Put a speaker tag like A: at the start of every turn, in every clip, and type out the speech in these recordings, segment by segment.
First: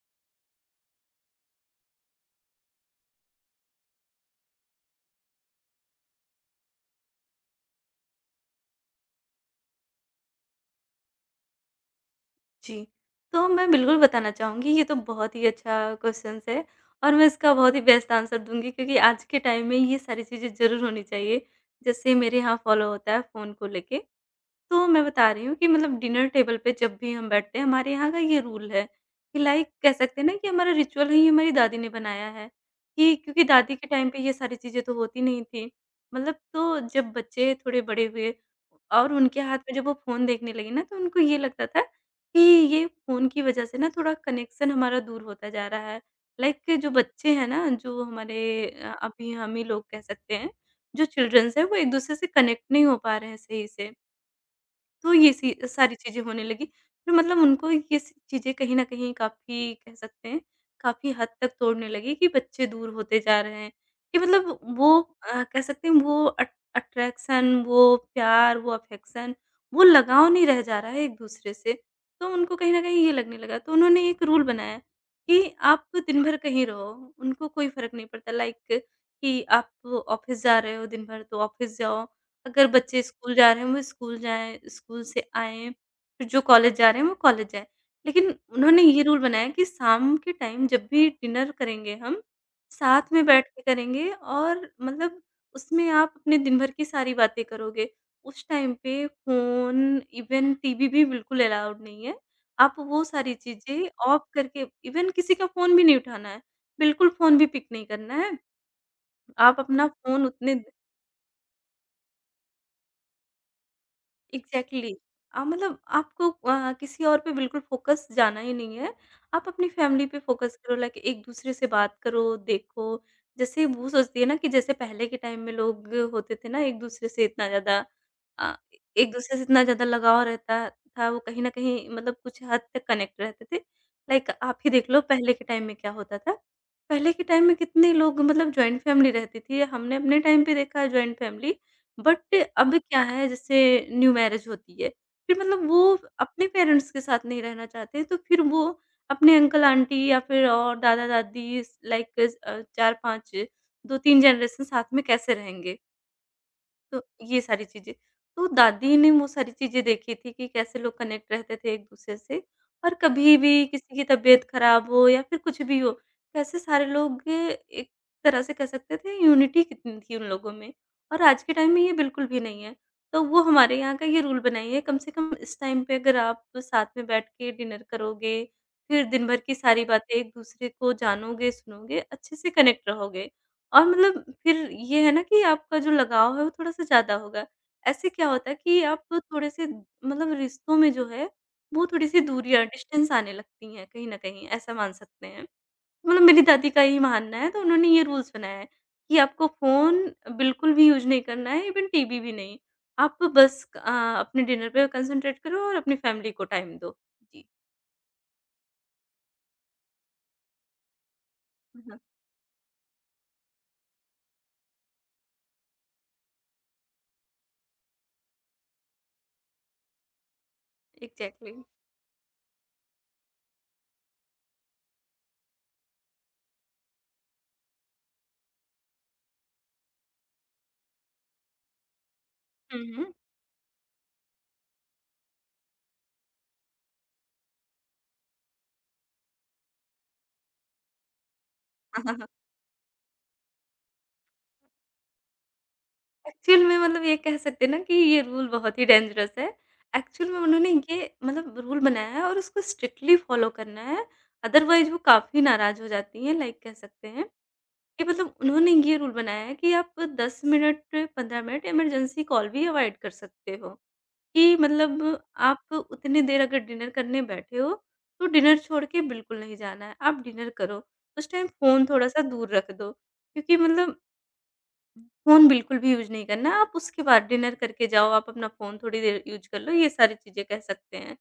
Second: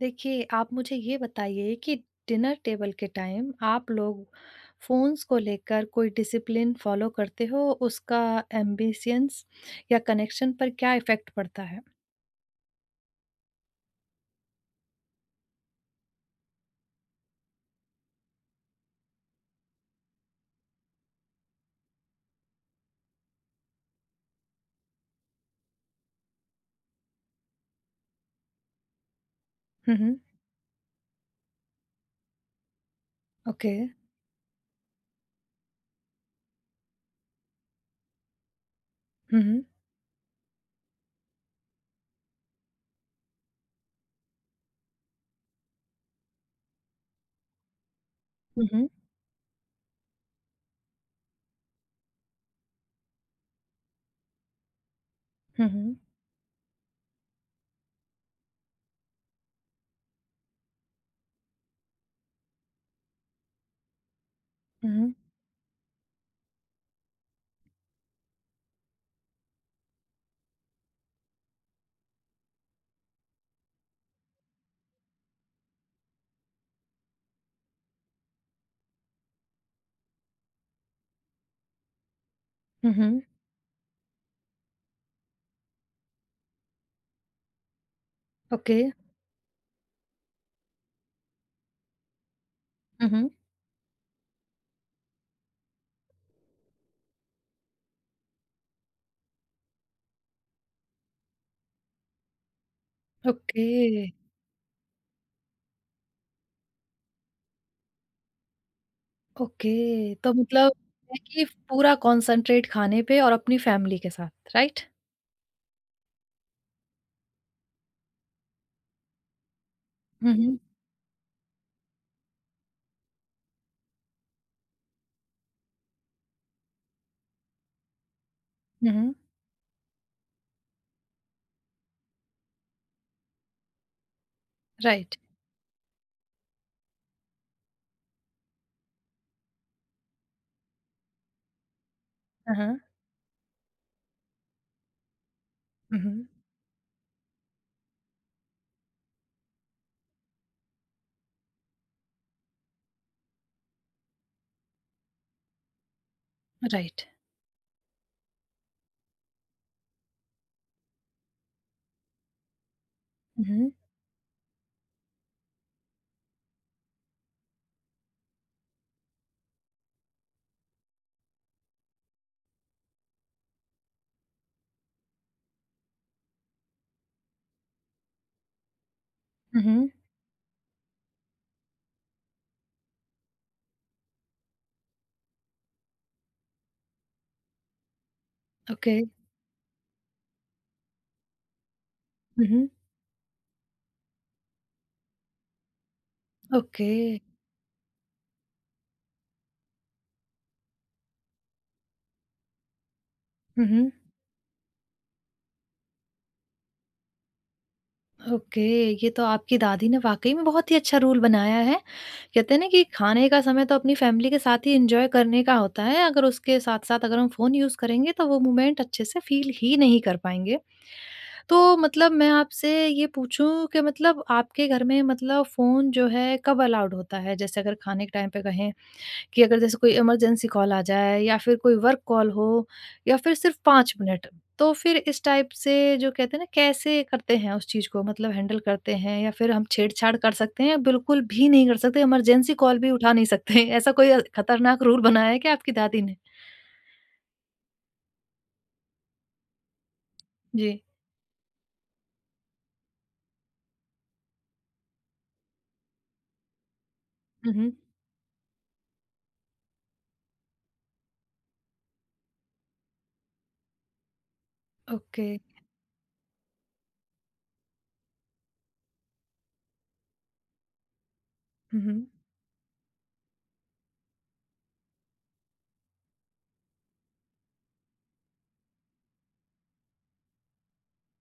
A: देखिए, आप मुझे ये बताइए कि डिनर टेबल के टाइम आप लोग फ़ोन्स को लेकर कोई डिसिप्लिन फ़ॉलो करते हो? उसका एम्बिशंस या कनेक्शन पर क्या इफ़ेक्ट पड़ता है?
B: जी। तो मैं बिल्कुल बताना चाहूँगी, ये तो बहुत ही अच्छा क्वेश्चन्स है और मैं इसका बहुत ही बेस्ट आंसर दूँगी क्योंकि आज के टाइम में ये सारी चीज़ें ज़रूर होनी चाहिए, जिससे मेरे यहाँ फ़ॉलो होता है फ़ोन को लेके। तो मैं बता रही हूँ कि मतलब डिनर टेबल पे जब भी हम बैठते हैं, हमारे यहाँ का ये रूल है कि लाइक कह
A: हुँ, हुँ।
B: सकते हैं ना कि हमारा रिचुअल ही हमारी दादी ने बनाया है, कि क्योंकि
A: ओके।
B: दादी के टाइम पे ये सारी चीज़ें तो होती नहीं थी। मतलब तो जब बच्चे थोड़े बड़े हुए और उनके
A: हुँ,
B: हाथ
A: हुँ।
B: में जब वो फ़ोन देखने लगे ना, तो उनको ये लगता था कि ये फ़ोन की वज़ह से ना थोड़ा कनेक्शन हमारा दूर होता जा रहा है। लाइक जो बच्चे हैं ना, जो हमारे
A: हुँ, हुँ।
B: अभी हम ही लोग कह सकते हैं, जो चिल्ड्रंस हैं, वो एक-दूसरे से कनेक्ट नहीं हो पा रहे हैं सही से। तो ये सी
A: हुँ,
B: सारी
A: हुँ।
B: चीज़ें होने लगी। फिर मतलब उनको ये स चीज़ें कहीं न कहीं काफ़ी कह सकते हैं, काफ़ी हद तक तोड़ने लगी कि बच्चे दूर होते जा रहे हैं। कि मतलब वो
A: हुँ, हुँ।
B: कह सकते हैं वो अट अट्रैक्शन, वो प्यार, वो अफ़ेक्शन, वो लगाव नहीं रह जा रहा है एक-दूसरे से। तो उनको कहीं न कहीं ये लगने लगा। तो उन्होंने एक रूल बनाया कि आप दिन भर कहीं रहो, उनको कोई फ़र्क नहीं पड़ता। लाइक कि आप ऑफ़िस जा रहे हो दिन भर तो ऑफ़िस जाओ। अगर
A: हुँ,
B: बच्चे
A: हुँ।
B: स्कूल जा रहे हैं, वो स्कूल जाएँ, स्कूल से आएँ, फिर जो कॉलेज जा रहे हैं, वो कॉलेज जाएँ। लेकिन
A: ओके।
B: उन्होंने ये रूल बनाया कि शाम के टाइम जब भी डिनर करेंगे हम,
A: हुँ,
B: साथ में
A: हुँ।
B: बैठ के करेंगे, और मतलब उसमें आप अपने दिन भर की सारी बातें करोगे। उस टाइम पे फ़ोन, इवन टीवी भी बिल्कुल अलाउड नहीं है। आप वो सारी
A: ओके।
B: चीज़ें ऑफ करके इवन किसी का फ़ोन भी नहीं उठाना है, बिल्कुल फ़ोन भी पिक नहीं करना है। आप अपना
A: ओके।
B: फ़ोन
A: तो
B: उतने।
A: मतलब है कि पूरा कॉन्संट्रेट खाने पे और अपनी फ़ैमिली के साथ,
B: एग्ज़ैक्टली,
A: राइट?
B: exactly। मतलब आपको किसी और पे बिल्कुल फोकस जाना ही नहीं है। आप अपनी फैमिली पे
A: हुँ,
B: फोकस
A: हुँ।
B: करो, लाइक एक-दूसरे से बात करो, देखो। जैसे वो सोचती है ना कि जैसे पहले के टाइम में लोग होते थे ना एक-दूसरे से इतना ज़्यादा अ,
A: हुँ, हुँ।
B: एक-दूसरे से इतना ज़्यादा लगाव रहता था, वो कहीं न कहीं मतलब कुछ हद तक कनेक्ट रहते थे। लाइक आप ही देख लो
A: राइट।
B: पहले के टाइम में क्या होता था। पहले के टाइम में कितने लोग मतलब जॉइंट फैमिली रहती थी। हमने अपने टाइम पे देखा है जॉइंट फैमिली, बट
A: हाँ,
B: अब
A: हाँ।
B: क्या है, जैसे न्यू मैरिज होती है, फिर मतलब वो
A: हुँ, हुँ।
B: अपने पेरेंट्स के साथ नहीं रहना चाहते हैं, तो फिर वो अपने अंकल आंटी या फिर और दादा-दादी, लाइक 4-5 2-3 जनरेशन साथ में कैसे रहेंगे? तो
A: राइट।
B: ये सारी चीज़ें। तो दादी ने वो सारी चीज़ें देखी थी कि कैसे लोग कनेक्ट रहते थे एक-दूसरे से, और कभी
A: हुँ,
B: भी
A: हुँ।
B: किसी की तबीयत ख़राब हो या फिर कुछ भी हो, कैसे सारे लोग एक तरह से कह सकते थे, यूनिटी कितनी थी उन लोगों में, और आज के टाइम में ये बिल्कुल भी नहीं है। तो वो हमारे यहाँ का ये रूल बनाई है, कम से कम इस टाइम पे अगर आप साथ में बैठ के डिनर करोगे, फिर दिन भर की
A: हुँ,
B: सारी
A: हुँ।
B: बातें एक-दूसरे को जानोगे, सुनोगे, अच्छे से कनेक्ट रहोगे। और मतलब फिर ये है ना कि आपका जो लगाव है वो थोड़ा-सा ज़्यादा होगा। ऐसे क्या होता है कि
A: ओके।
B: आप थोड़े-से मतलब रिश्तों में जो है वो थोड़ी-सी
A: हुँ,
B: दूरियाँ
A: हुँ।
B: डिस्टेंस आने लगती हैं कहीं न कहीं, ऐसा मान सकते हैं। मतलब मेरी दादी का
A: ओके।
B: ही मानना है, तो उन्होंने ये रूल्स बनाया है कि आपको फ़ोन बिल्कुल भी यूज़ नहीं करना है, इवन टीवी भी नहीं। आप बस
A: हुँ, हुँ।
B: अपने डिनर पे कंसंट्रेट करो और अपनी फैमिली को टाइम दो। जी।
A: ओके, ये तो आपकी दादी ने वाक़ई में बहुत ही अच्छा रूल बनाया है।
B: हाँ,
A: कहते हैं ना कि खाने का समय तो अपनी फ़ैमिली के साथ ही एन्जॉय करने का होता है, अगर उसके साथ-साथ अगर हम फ़ोन यूज़ करेंगे तो वो मोमेंट अच्छे से फ़ील ही नहीं कर पाएँगे।
B: एग्ज़ैक्टली।
A: तो मतलब मैं आपसे ये पूछूँ कि मतलब आपके घर में मतलब फ़ोन जो है कब अलाउड होता है? जैसे अगर खाने के टाइम पे कहें कि अगर जैसे कोई इमरजेंसी कॉल आ जाए या फिर कोई वर्क कॉल हो
B: हुँ,
A: या फिर सिर्फ 5 मिनट, तो फिर इस टाइप से जो कहते हैं ना कैसे करते हैं उस चीज़ को मतलब हैंडल करते हैं या फिर हम छेड़छाड़ कर सकते हैं या बिल्कुल भी नहीं कर सकते,
B: हुँ।
A: इमरजेंसी कॉल भी उठा नहीं सकते? ऐसा कोई खतरनाक रूल बनाया है क्या आपकी दादी ने?
B: एक्चुअल में मतलब ये कह सकते हैं ना कि ये रूल बहुत ही डेंजरस है। एक्चुअल में
A: जी।
B: उन्होंने ये मतलब रूल बनाया है और उसको स्ट्रिक्टली फ़ॉलो करना है, अदरवाइज़ वो काफ़ी नाराज़ हो जाती हैं। लाइक कह सकते हैं
A: हुँ, हुँ।
B: कि मतलब उन्होंने ये रूल बनाया है कि आप 10 मिनट, 15 मिनट इमरजेंसी कॉल भी अवॉइड कर सकते हो, कि मतलब
A: ओके।
B: आप उतनी देर अगर डिनर करने बैठे हो, तो डिनर छोड़ के बिल्कुल नहीं जाना है, आप डिनर करो। उस टाइम
A: हुँ,
B: फ़ोन
A: हुँ।
B: थोड़ा-सा दूर रख दो, क्योंकि मतलब फ़ोन बिल्कुल भी यूज़ नहीं करना है, आप उसके बाद डिनर करके जाओ, आप अपना फ़ोन थोड़ी देर यूज़ कर लो, ये सारी चीज़ें कह सकते हैं।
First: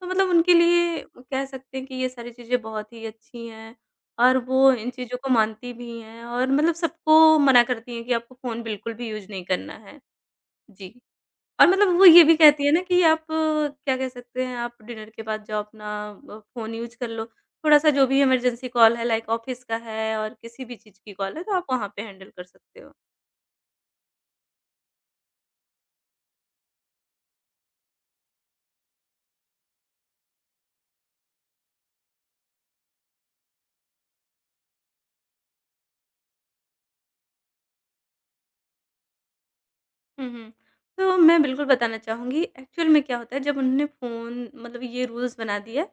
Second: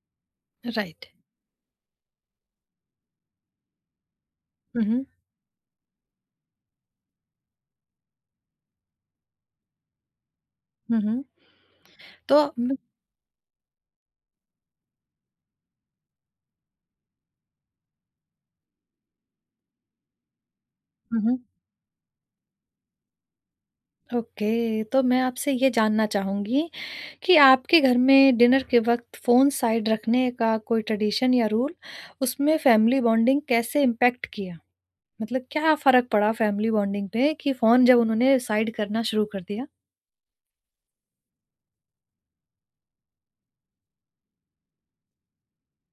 B: तो मतलब उनके लिए
A: राइट।
B: कह सकते हैं कि ये सारी चीज़ें बहुत ही अच्छी हैं, और वो
A: हुँ,
B: इन
A: हुँ।
B: चीज़ों को मानती भी हैं और मतलब सबको मना करती हैं कि आपको फ़ोन बिल्कुल भी यूज़ नहीं करना है। जी।
A: हुँ, हुँ।
B: और मतलब वो ये भी
A: तो
B: कहती है
A: हुँ,
B: ना कि आप क्या कह सकते हैं, आप डिनर के बाद जाओ, अपना फ़ोन यूज़ कर लो, थोड़ा-सा जो भी इमरजेंसी कॉल है लाइक ऑफ़िस का है और किसी भी चीज़ की कॉल
A: हुँ।
B: है, तो आप वहाँ पे हैंडल कर सकते हो।
A: ओके, तो मैं आपसे ये जानना चाहूँगी कि आपके घर में डिनर के वक्त फ़ोन साइड रखने का कोई ट्रेडिशन या रूल, उसमें फ़ैमिली बॉन्डिंग कैसे इम्पैक्ट किया? मतलब क्या फ़र्क पड़ा फ़ैमिली बॉन्डिंग पे कि फ़ोन जब उन्होंने साइड करना शुरू कर दिया?
B: हुँ, हुँ। तो मैं बिल्कुल बताना चाहूँगी, एक्चुअल में क्या होता है, जब उन्होंने फ़ोन मतलब ये रूल्स बना दिया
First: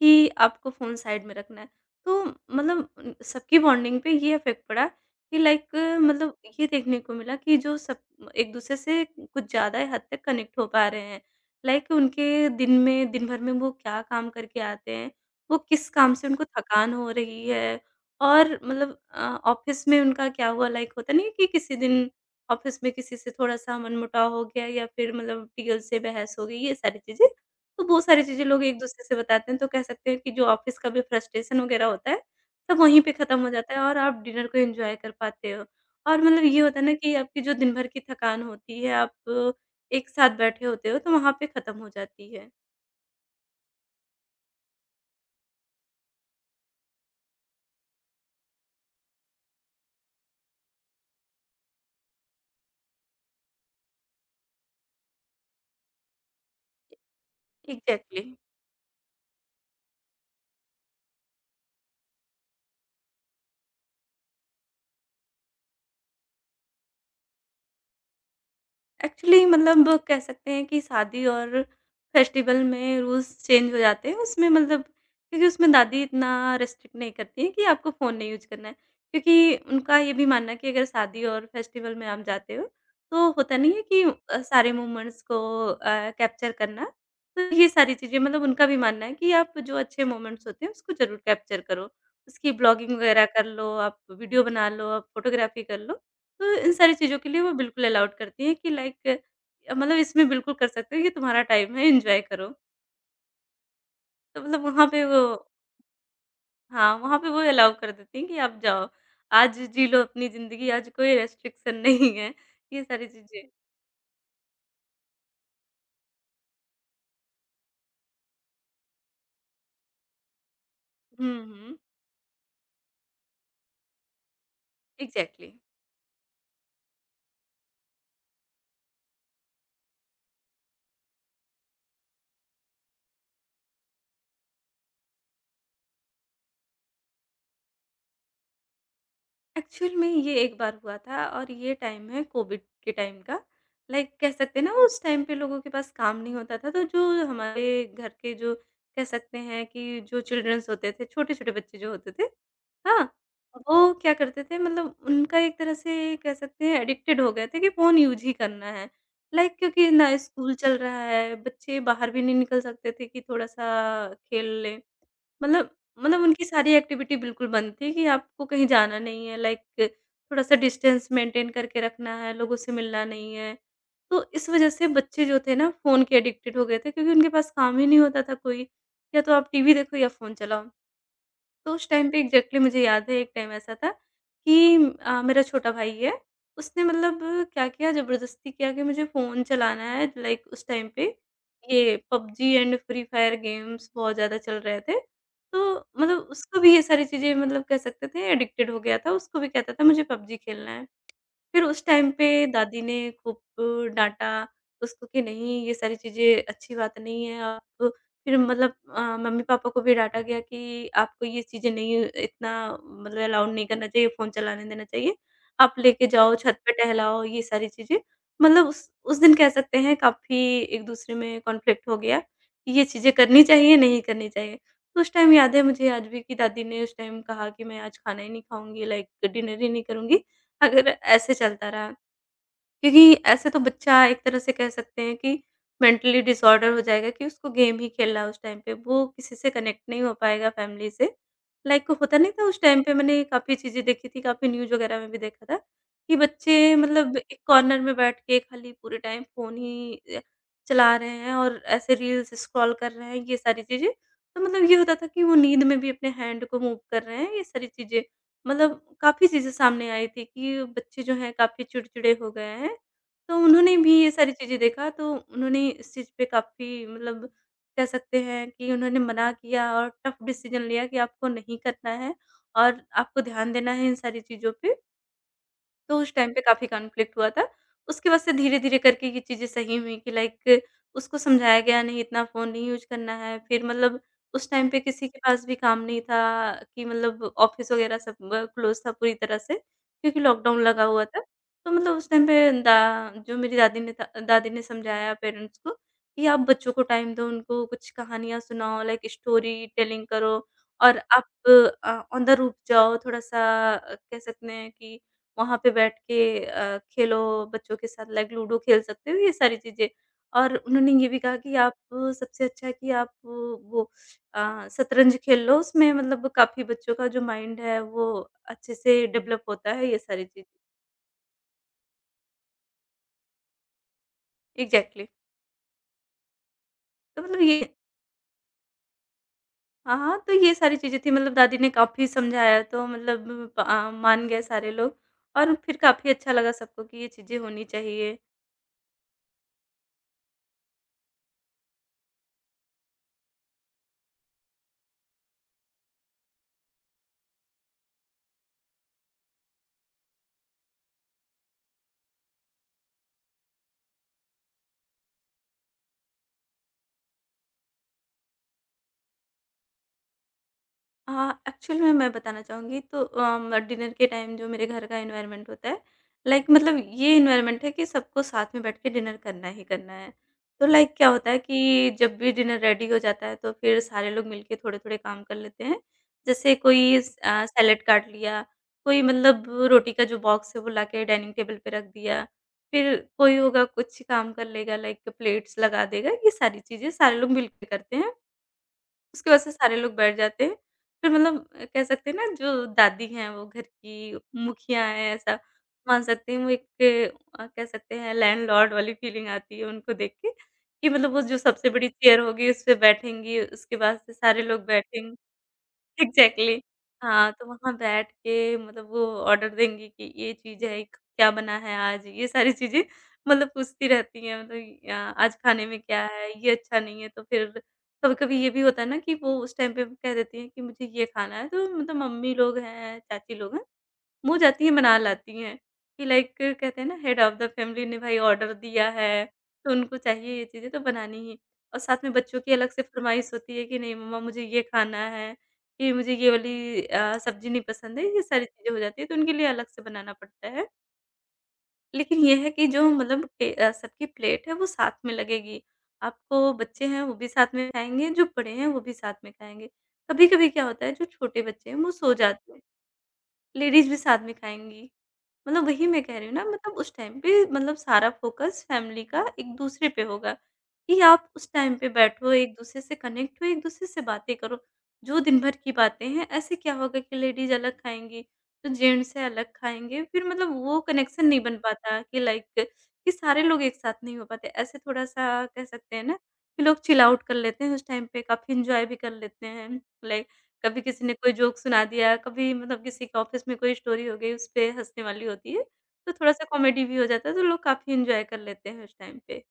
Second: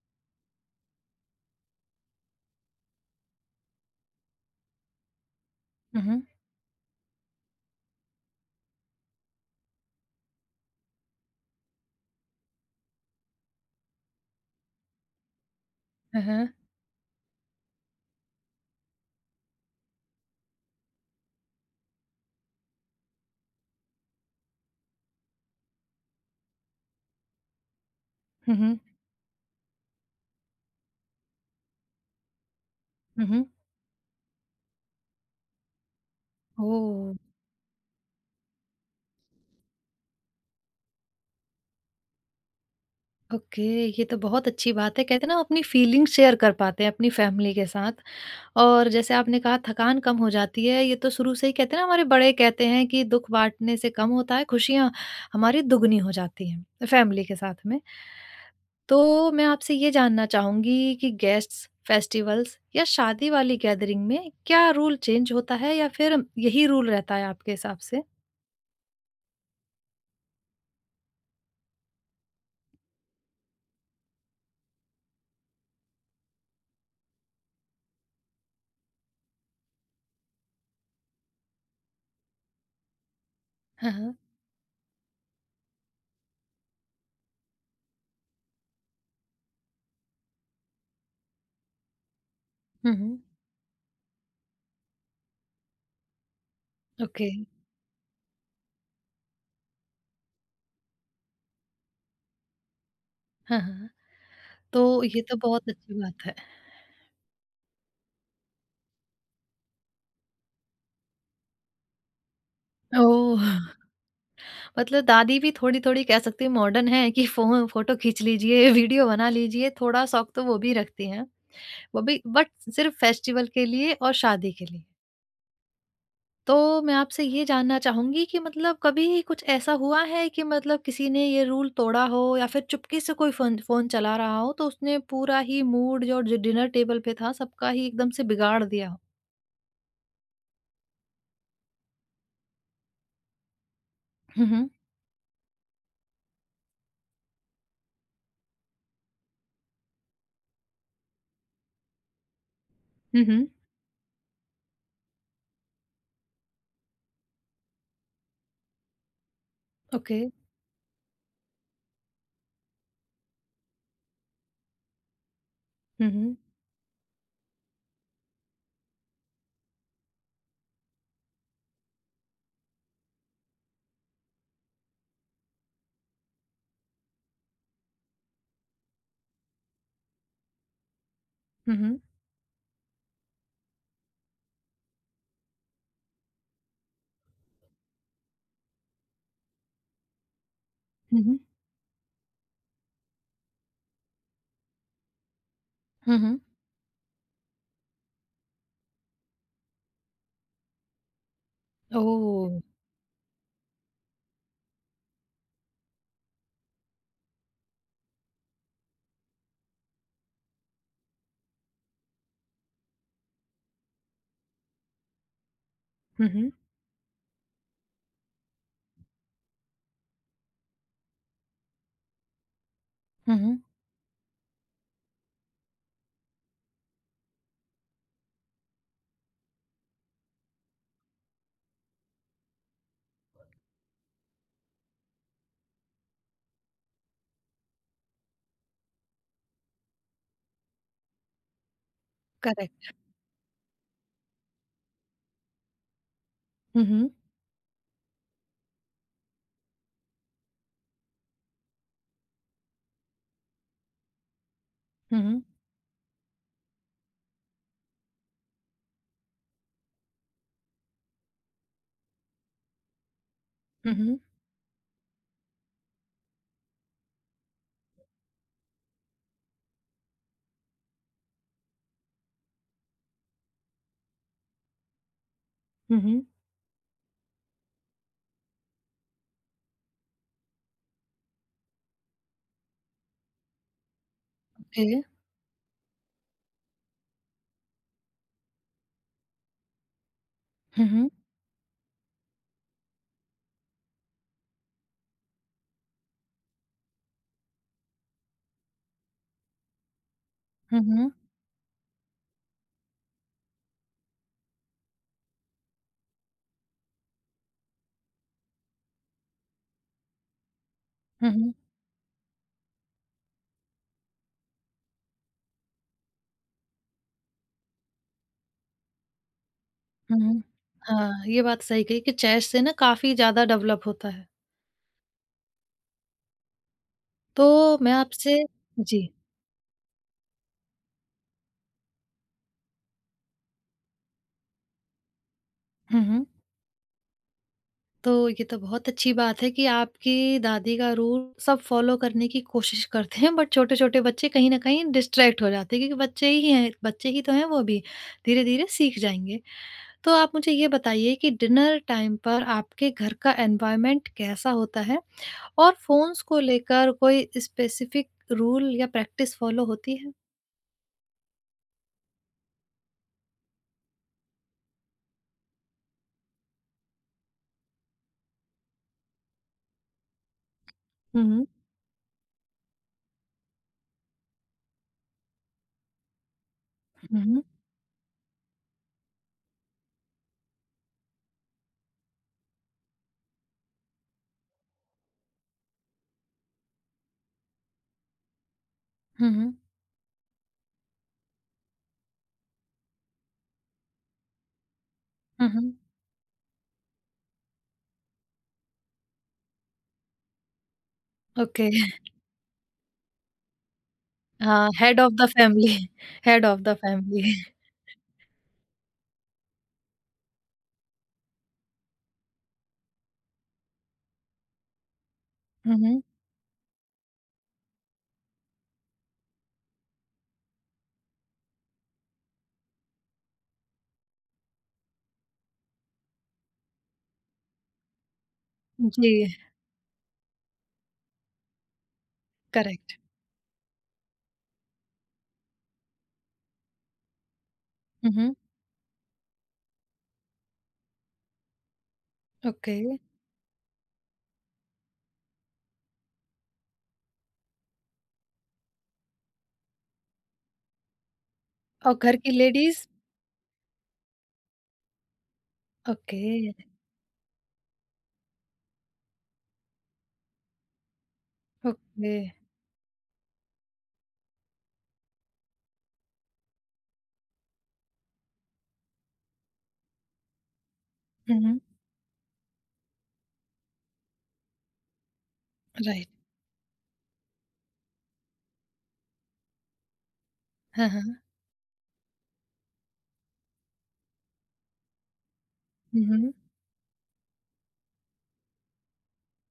B: कि आपको फ़ोन साइड में रखना है, तो मतलब उन सबकी बॉन्डिंग पे ये इफ़ेक्ट पड़ा कि लाइक
A: हुँ, हुँ।
B: मतलब ये देखने को मिला कि जो सब एक-दूसरे से कुछ ज़्यादा ही हद तक कनेक्ट हो पा रहे हैं। लाइक उनके दिन में, दिन भर में वो क्या काम करके आते हैं, वो किस काम
A: हाँ,
B: से उनको
A: हाँ।
B: थकान हो रही है, और मतलब ऑफ़िस में उनका क्या हुआ, लाइक होता नहीं है कि किसी दिन ऑफिस में किसी से थोड़ा-सा मनमुटाव हो गया या फिर मतलब टीएल से बहस हो गई, ये सारी चीज़ें। तो वो सारी चीज़ें
A: हुँ,
B: लोग
A: हुँ।
B: एक-दूसरे से बताते हैं, तो कह सकते हैं कि जो ऑफिस का भी फ्रस्ट्रेशन वगैरह होता है, सब वहीं पे
A: हुँ,
B: खत्म
A: हुँ।
B: हो जाता है और आप डिनर को एन्जॉय कर पाते हो। और मतलब ये होता है ना कि
A: ओह!
B: आपकी जो दिन भर की थकान होती है, आप एक साथ बैठे होते हो, तो वहाँ पे खत्म हो जाती है।
A: ओके, ये तो बहुत अच्छी बात है। कहते हैं ना अपनी फीलिंग शेयर कर पाते हैं अपनी फ़ैमिली के साथ। और जैसे आपने कहा थकान कम हो जाती है, ये तो शुरू से ही कहते हैं ना हमारे बड़े कहते हैं कि दुःख बाँटने से कम होता है, खुशियाँ हमारी दुगनी हो जाती हैं, फैमिली के साथ में।
B: एग्ज़ैक्टली।
A: तो मैं आपसे ये जानना चाहूँगी कि गेस्ट्स, फेस्टिवल्स या शादी वाली गैदरिंग में क्या रूल चेंज होता है या फिर यही रूल रहता है आपके हिसाब से?
B: एक्चुअली मतलब कह सकते हैं कि शादी और फेस्टिवल में रूल्स चेंज हो जाते हैं। उसमें मतलब क्योंकि उसमें दादी इतना रिस्ट्रिक्ट नहीं करती हैं कि आपको फ़ोन नहीं यूज़ करना है। क्योंकि उनका ये भी मानना है कि अगर शादी और फेस्टिवल में आप जाते हो, तो होता नहीं है
A: हाँ,
B: कि
A: हाँ।
B: सारे मोमेंट्स को कैप्चर करना। तो ये सारी चीज़ें मतलब उनका भी मानना है कि आप जो अच्छे मोमेंट्स होते हैं उसको ज़रूर कैप्चर करो। उसकी ब्लॉगिंग
A: हुँ, हुँ।
B: वगैरह कर लो, आप वीडियो बना लो, आप फ़ोटोग्राफ़ी कर लो। तो इन सारी चीज़ों के
A: ओके।
B: लिए वो बिल्कुल अलाउड करती हैं, कि लाइक मतलब इसमें बिल्कुल कर सकते हो, ये तुम्हारा टाइम है, एन्जॉय करो।
A: हाँ, हाँ।
B: तो मतलब वहाँ
A: तो
B: पे वो।
A: ये तो बहुत अच्छी बात है।
B: हाँ, वहाँ पे वो अलाउ कर देती हैं कि आप जाओ, आज जी लो अपनी ज़िंदगी, आज कोई रेस्ट्रिक्शन नहीं है। ये सारी
A: ओह!
B: चीज़ें।
A: मतलब दादी भी थोड़ी-थोड़ी कह सकती हूँ मॉडर्न है कि फ़ोन फ़ोटो खींच लीजिए, वीडियो बना लीजिए, थोड़ा शौक तो वो भी रखती हैं।
B: हुँ, हुँ।
A: वो भी बट सिर्फ़ फेस्टिवल के लिए और शादी के लिए।
B: एग्ज़ैक्टली।
A: तो मैं आपसे ये जानना चाहूँगी कि मतलब कभी कुछ ऐसा हुआ है कि मतलब किसी ने ये रूल तोड़ा हो या फिर चुपके से कोई फ़ोन फ़ोन चला रहा हो तो उसने पूरा ही मूड और जो डिनर टेबल पे था सबका ही एकदम से बिगाड़ दिया हो?
B: एक्चुअल में ये एक बार हुआ था, और ये टाइम है कोविड के टाइम का। लाइक कह
A: हुँ,
B: सकते हैं ना,
A: हुँ।
B: उस टाइम पे लोगों के पास काम नहीं होता था, तो जो हमारे घर के, जो कह सकते हैं कि जो चिल्ड्रंस होते थे, छोटे छोटे बच्चे जो होते थे। हाँ,
A: हुँ, हुँ।
B: वो क्या करते थे, मतलब उनका एक तरह से कह सकते हैं एडिक्टेड हो गए थे कि फोन यूज ही करना है। लाइक क्योंकि ना
A: ओके।
B: स्कूल चल रहा है, बच्चे बाहर भी नहीं निकल सकते थे कि थोड़ा सा खेल लें। मतलब
A: हुँ,
B: मतलब
A: हुँ।
B: उनकी सारी एक्टिविटी बिल्कुल बंद थी कि आपको कहीं जाना नहीं है, लाइक थोड़ा-सा डिस्टेंस मेंटेन करके रखना है, लोगों से मिलना नहीं है। तो इस वजह से बच्चे जो थे ना फ़ोन के एडिक्टेड हो गए थे, क्योंकि उनके पास काम ही नहीं होता था कोई, या तो आप टीवी देखो या फ़ोन चलाओ। तो
A: हुँ,
B: उस
A: हुँ।
B: टाइम पे एग्ज़ैक्टली मुझे याद है एक टाइम ऐसा था कि मेरा छोटा भाई है, उसने मतलब क्या किया, ज़बरदस्ती किया कि मुझे फ़ोन चलाना है। लाइक उस टाइम पे
A: हुँ, हुँ।
B: ये PUBG and free fire games बहुत ज़्यादा चल रहे थे। तो
A: हुँ,
B: मतलब
A: हुँ।
B: उसको भी ये सारी चीज़ें, मतलब कह सकते थे एडिक्टेड हो गया था, उसको भी कहता था मुझे पबजी खेलना है। फिर उस टाइम पे
A: ओह!
B: दादी ने खूब डाँटा उसको कि नहीं, ये सारी चीज़ें अच्छी बात नहीं है। आप फिर मतलब मम्मी-पापा को भी डाँटा गया कि आपको ये चीज़ें नहीं, इतना मतलब अलाउड नहीं करना चाहिए, फ़ोन चलाने देना चाहिए। आप लेके
A: हुँ,
B: जाओ,
A: हुँ।
B: छत पे टहलाओ, ये सारी चीज़ें। मतलब उस दिन कह सकते हैं काफ़ी एक-दूसरे में कॉन्फ्लिक्ट हो गया कि ये चीज़ें
A: हुँ,
B: करनी
A: हुँ।
B: चाहिए, नहीं करनी चाहिए। तो उस टाइम याद है मुझे आज भी कि दादी ने उस टाइम कहा कि मैं आज खाना ही नहीं खाऊँगी, लाइक डिनर ही नहीं करूँगी अगर ऐसे चलता रहा, क्योंकि ऐसे तो बच्चा एक तरह से कह सकते हैं कि मेंटली डिसऑर्डर हो जाएगा कि उसको गेम ही खेलना है उस टाइम पे, वो किसी से कनेक्ट नहीं हो पाएगा फैमिली से। लाइक होता नहीं था उस टाइम
A: करेक्ट।
B: पे, मैंने काफ़ी चीज़ें देखी थी, काफ़ी न्यूज़ वगैरह में भी देखा था कि बच्चे
A: हुँ, हुँ।
B: मतलब एक कॉर्नर में बैठ के खाली पूरे टाइम फ़ोन ही चला रहे हैं और ऐसे रील्स स्क्रॉल कर रहे हैं, ये सारी चीज़ें। तो मतलब ये होता था
A: हुँ,
B: कि वो
A: हुँ।
B: नींद में भी अपने हैंड को मूव कर रहे हैं, ये सारी चीज़ें। मतलब काफ़ी चीज़ें सामने आई थी कि बच्चे जो हैं काफ़ी चिड़चिड़े हो गए हैं। तो उन्होंने
A: हुँ,
B: भी ये
A: हुँ।
B: सारी चीज़ें देखा, तो उन्होंने इस चीज़ पे काफ़ी मतलब कह सकते हैं कि उन्होंने मना किया और टफ डिसीज़न लिया कि आपको नहीं करना है और आपको ध्यान देना है इन सारी चीज़ों पे। तो
A: हुँ,
B: उस
A: हुँ।
B: टाइम पे काफ़ी कॉन्फ्लिक्ट हुआ था। उसकी वजह से धीरे-धीरे करके ये चीज़ें सही हुई कि लाइक उसको समझाया गया नहीं इतना फ़ोन नहीं यूज़ करना है। फिर मतलब उस टाइम पे
A: ओके।
B: किसी के पास भी काम नहीं था कि मतलब ऑफ़िस वग़ैरह सब ब क्लोज़ था पूरी तरह से, क्योंकि लॉकडाउन लगा
A: हुँ,
B: हुआ
A: हुँ।
B: था। तो मतलब उस टाइम पे दा जो मेरी दादी ने था, दादी ने समझाया पेरेंट्स को कि आप बच्चों को टाइम दो, उनको कुछ कहानियाँ सुनाओ, लाइक स्टोरी टेलिंग करो
A: हुँ,
B: और
A: हुँ।
B: आप अ, ऑन द रूफ जाओ थोड़ा-सा, कह सकते हैं कि वहाँ पे बैठ के खेलो बच्चों के साथ, लाइक लूडो खेल सकते हो, ये सारी चीज़ें। और उन्होंने ये भी
A: हुँ,
B: कहा
A: हुँ।
B: कि आप सबसे अच्छा है कि आप वो शतरंज खेल लो, उसमें मतलब काफ़ी बच्चों का जो माइंड है वो अच्छे से डेवलप होता है, ये
A: हुँ,
B: सारी
A: हुँ।
B: चीज़ें।
A: हाँ, ये बात सही कही कि चेस से ना काफ़ी ज़्यादा डेवलप होता है।
B: एग्ज़ैक्टली। तो मतलब ये
A: तो मैं आपसे जी।
B: हाँ, हाँ, तो ये सारी चीज़ें थी, मतलब दादी ने काफ़ी समझाया, तो मतलब मान गए सारे लोग और फिर
A: हुँ,
B: काफ़ी
A: हुँ।
B: अच्छा लगा सबको कि ये चीज़ें होनी
A: तो
B: चाहिए।
A: ये तो बहुत अच्छी बात है कि आपकी दादी का रूल सब फ़ॉलो करने की कोशिश करते हैं बट छोटे-छोटे बच्चे कहीं न कहीं डिस्ट्रैक्ट हो जाते हैं क्योंकि बच्चे ही हैं बच्चे ही तो हैं वो भी, धीरे-धीरे सीख जाएँगे। तो आप मुझे ये बताइए कि डिनर टाइम पर आपके घर का एनवायरनमेंट कैसा होता है? और फ़ोन्स को लेकर कोई स्पेसिफिक रूल या प्रैक्टिस फ़ॉलो होती है?
B: हाँ, एक्चुअल में मैं बताना चाहूँगी तो डिनर के टाइम जो मेरे घर का एनवायरनमेंट होता है, लाइक मतलब ये एनवायरनमेंट है कि सबको साथ में बैठ के डिनर करना ही करना है। तो लाइक क्या
A: हुँ,
B: होता है
A: हुँ।
B: कि जब भी डिनर रेडी हो जाता है, तो फिर सारे लोग मिलके थोड़े-थोड़े काम कर लेते हैं। जैसे कोई
A: हुँ, हुँ।
B: सैलेड काट लिया, कोई मतलब रोटी का जो बॉक्स है वो लाके डाइनिंग टेबल पे रख दिया, फिर कोई होगा कुछ काम कर लेगा लाइक प्लेट्स लगा देगा, ये सारी चीज़ें सारे लोग मिलके करते हैं।
A: हुँ,
B: उसकी वजह से
A: हुँ।
B: सारे लोग बैठ जाते हैं। फिर मतलब कह सकते हैं ना, जो दादी हैं वो घर की मुखिया हैं, ऐसा
A: हुँ, हुँ।
B: मान सकते हैं। वो एक कह सकते हैं लैंडलॉर्ड वाली फीलिंग आती है उनको देख के, कि मतलब वो जो
A: ओके।
B: सबसे बड़ी चेयर होगी उस पे बैठेंगी, उसके बाद से सारे लोग
A: हाँ, हेड ऑफ़
B: बैठें।
A: The family head
B: exactly.
A: Of the
B: हाँ,
A: फैमिली।
B: तो वहाँ बैठ के मतलब वो ऑर्डर देंगी कि ये चीज़ है, क क्या बना है आज? ये सारी चीज़ें मतलब पूछती रहती हैं, मतलब आज खाने
A: हुँ,
B: में क्या
A: हुँ।
B: है? ये अच्छा नहीं है, तो फिर कभी-कभी ये भी होता है ना कि वो उस टाइम पे कह देती हैं कि मुझे ये खाना है, तो मतलब मम्मी लोग हैं, चाची लोग हैं, वो जाती हैं बना लाती हैं, कि लाइक कहते हैं ना हेड ऑफ़ द फैमिली ने भाई ऑर्डर दिया है,
A: जी,
B: तो उनको चाहिए ये चीज़ें तो बनानी ही। और साथ में बच्चों की अलग से
A: करेक्ट।
B: फ़रमाइश होती है कि नहीं मम्मा मुझे ये खाना है, कि मुझे ये वाली सब्ज़ी नहीं पसंद है,
A: हुँ,
B: ये
A: हुँ।
B: सारी चीज़ें हो जाती हैं, तो उनके लिए अलग से बनाना पड़ता है। लेकिन ये है कि
A: ओके
B: जो मतलब सबकी प्लेट है वो साथ में लगेगी, आपको बच्चे हैं वो भी साथ में खाएँगे, जो बड़े हैं वो भी साथ में खाएँगे। कभी-कभी क्या होता है, जो छोटे बच्चे हैं वो
A: और
B: सो
A: घर की
B: जाते हैं,
A: लेडीज़?
B: लेडीज़ भी साथ में खाएँगी। मतलब वही मैं कह रही हूँ ना,
A: ओके,
B: मतलब उस टाइम पे मतलब सारा फ़ोकस फैमिली का एक-दूसरे पे होगा, कि आप उस टाइम पे
A: ओके।
B: बैठो, एक-दूसरे से कनेक्ट हो, एक-दूसरे से बातें करो। जो दिन भर की बातें हैं, ऐसे क्या होगा कि लेडीज़ अलग खाएँगी, तो जेंट्स है अलग खाएँगे, फिर मतलब वो कनेक्शन
A: हुँ,
B: नहीं बन
A: हुँ।
B: पाता कि लाइक कि सारे लोग एक साथ नहीं हो पाते। ऐसे थोड़ा-सा कह सकते हैं
A: राइट।
B: ना कि लोग चिल आउट कर लेते हैं उस टाइम पे, काफ़ी एन्जॉय भी कर लेते हैं। लाइक कभी
A: हाँ, हाँ।
B: किसी ने कोई जोक सुना दिया, कभी मतलब किसी के ऑफ़िस में कोई स्टोरी हो गई उस पे हँसने वाली होती है,
A: हुँ,
B: तो
A: हुँ।
B: थोड़ा-सा कॉमेडी भी हो जाता है, तो लोग काफ़ी एन्जॉय कर लेते हैं उस टाइम पे।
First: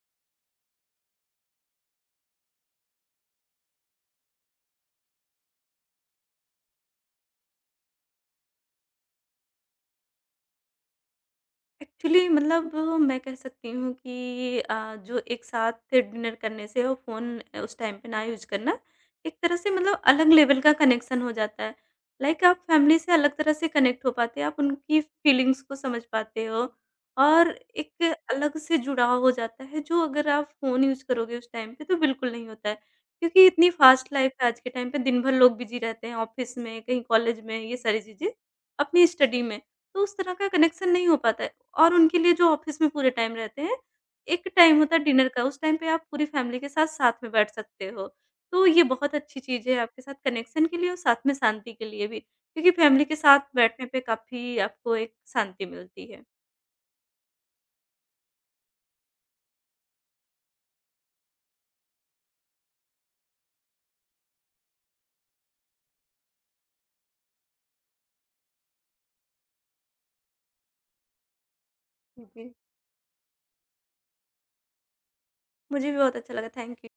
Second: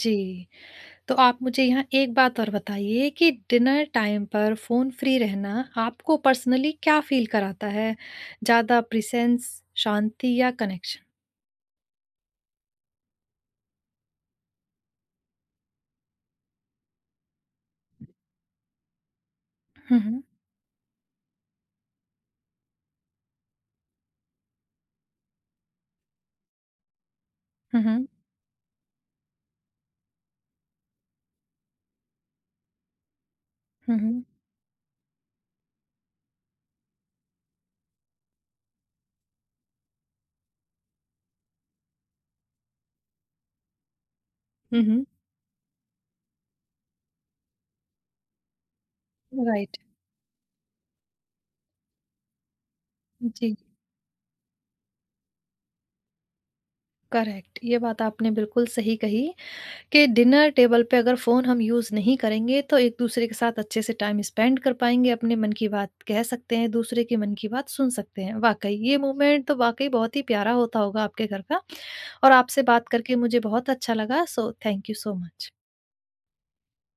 A: जी। तो आप मुझे यहाँ एक बात और बताइए कि डिनर टाइम पर फ़ोन फ्री रहना आपको पर्सनली क्या फ़ील कराता है? ज़्यादा प्रेज़ेंस, शांति या कनेक्शन?
B: एक्चुअली मतलब मैं कह सकती हूँ कि जो एक साथ डिनर करने से और फ़ोन उस टाइम पे ना यूज़ करना, एक तरह से
A: हुँ,
B: मतलब
A: हुँ।
B: अलग लेवल का कनेक्शन हो जाता है। लाइक आप फैमिली से अलग तरह से कनेक्ट हो पाते हैं, आप उनकी फीलिंग्स को समझ पाते हो और
A: हुँ,
B: एक
A: हुँ।
B: अलग से जुड़ाव हो जाता है, जो अगर आप फ़ोन यूज़ करोगे उस टाइम पे तो बिल्कुल नहीं होता है। क्योंकि इतनी
A: हुँ,
B: फ़ास्ट
A: हुँ।
B: लाइफ़ है आज के टाइम पे, दिन भर लोग बिज़ी रहते हैं ऑफ़िस में, कहीं कॉलेज में, ये सारी चीज़ें, अपनी स्टडी में। तो उस तरह का कनेक्शन नहीं हो पाता है। और उनके लिए जो ऑफ़िस में पूरे टाइम रहते हैं, एक टाइम
A: हुँ,
B: होता है
A: हुँ।
B: डिनर का, उस टाइम पे आप पूरी फ़ैमिली के साथ, साथ में बैठ सकते हो। तो ये बहुत अच्छी चीज़ है
A: राइट।
B: आपके साथ कनेक्शन के लिए और साथ में शांति के लिए भी, क्योंकि फ़ैमिली के साथ
A: जी,
B: बैठने पे काफ़ी आपको एक शांति मिलती है।
A: करेक्ट। ये बात आपने बिल्कुल सही कही कि डिनर टेबल पे अगर फ़ोन हम यूज़ नहीं करेंगे तो एक-दूसरे के साथ अच्छे से टाइम स्पेंड कर पाएँगे, अपने मन की बात कह सकते हैं, दूसरे के मन की बात सुन सकते हैं। वाक़ई, ये मोमेंट तो वाक़ई बहुत ही प्यारा होता होगा आपके घर का। और
B: जी,
A: आपसे बात करके मुझे बहुत अच्छा लगा so thank you so much.
B: मुझे भी बहुत अच्छा लगा, थैंक यू।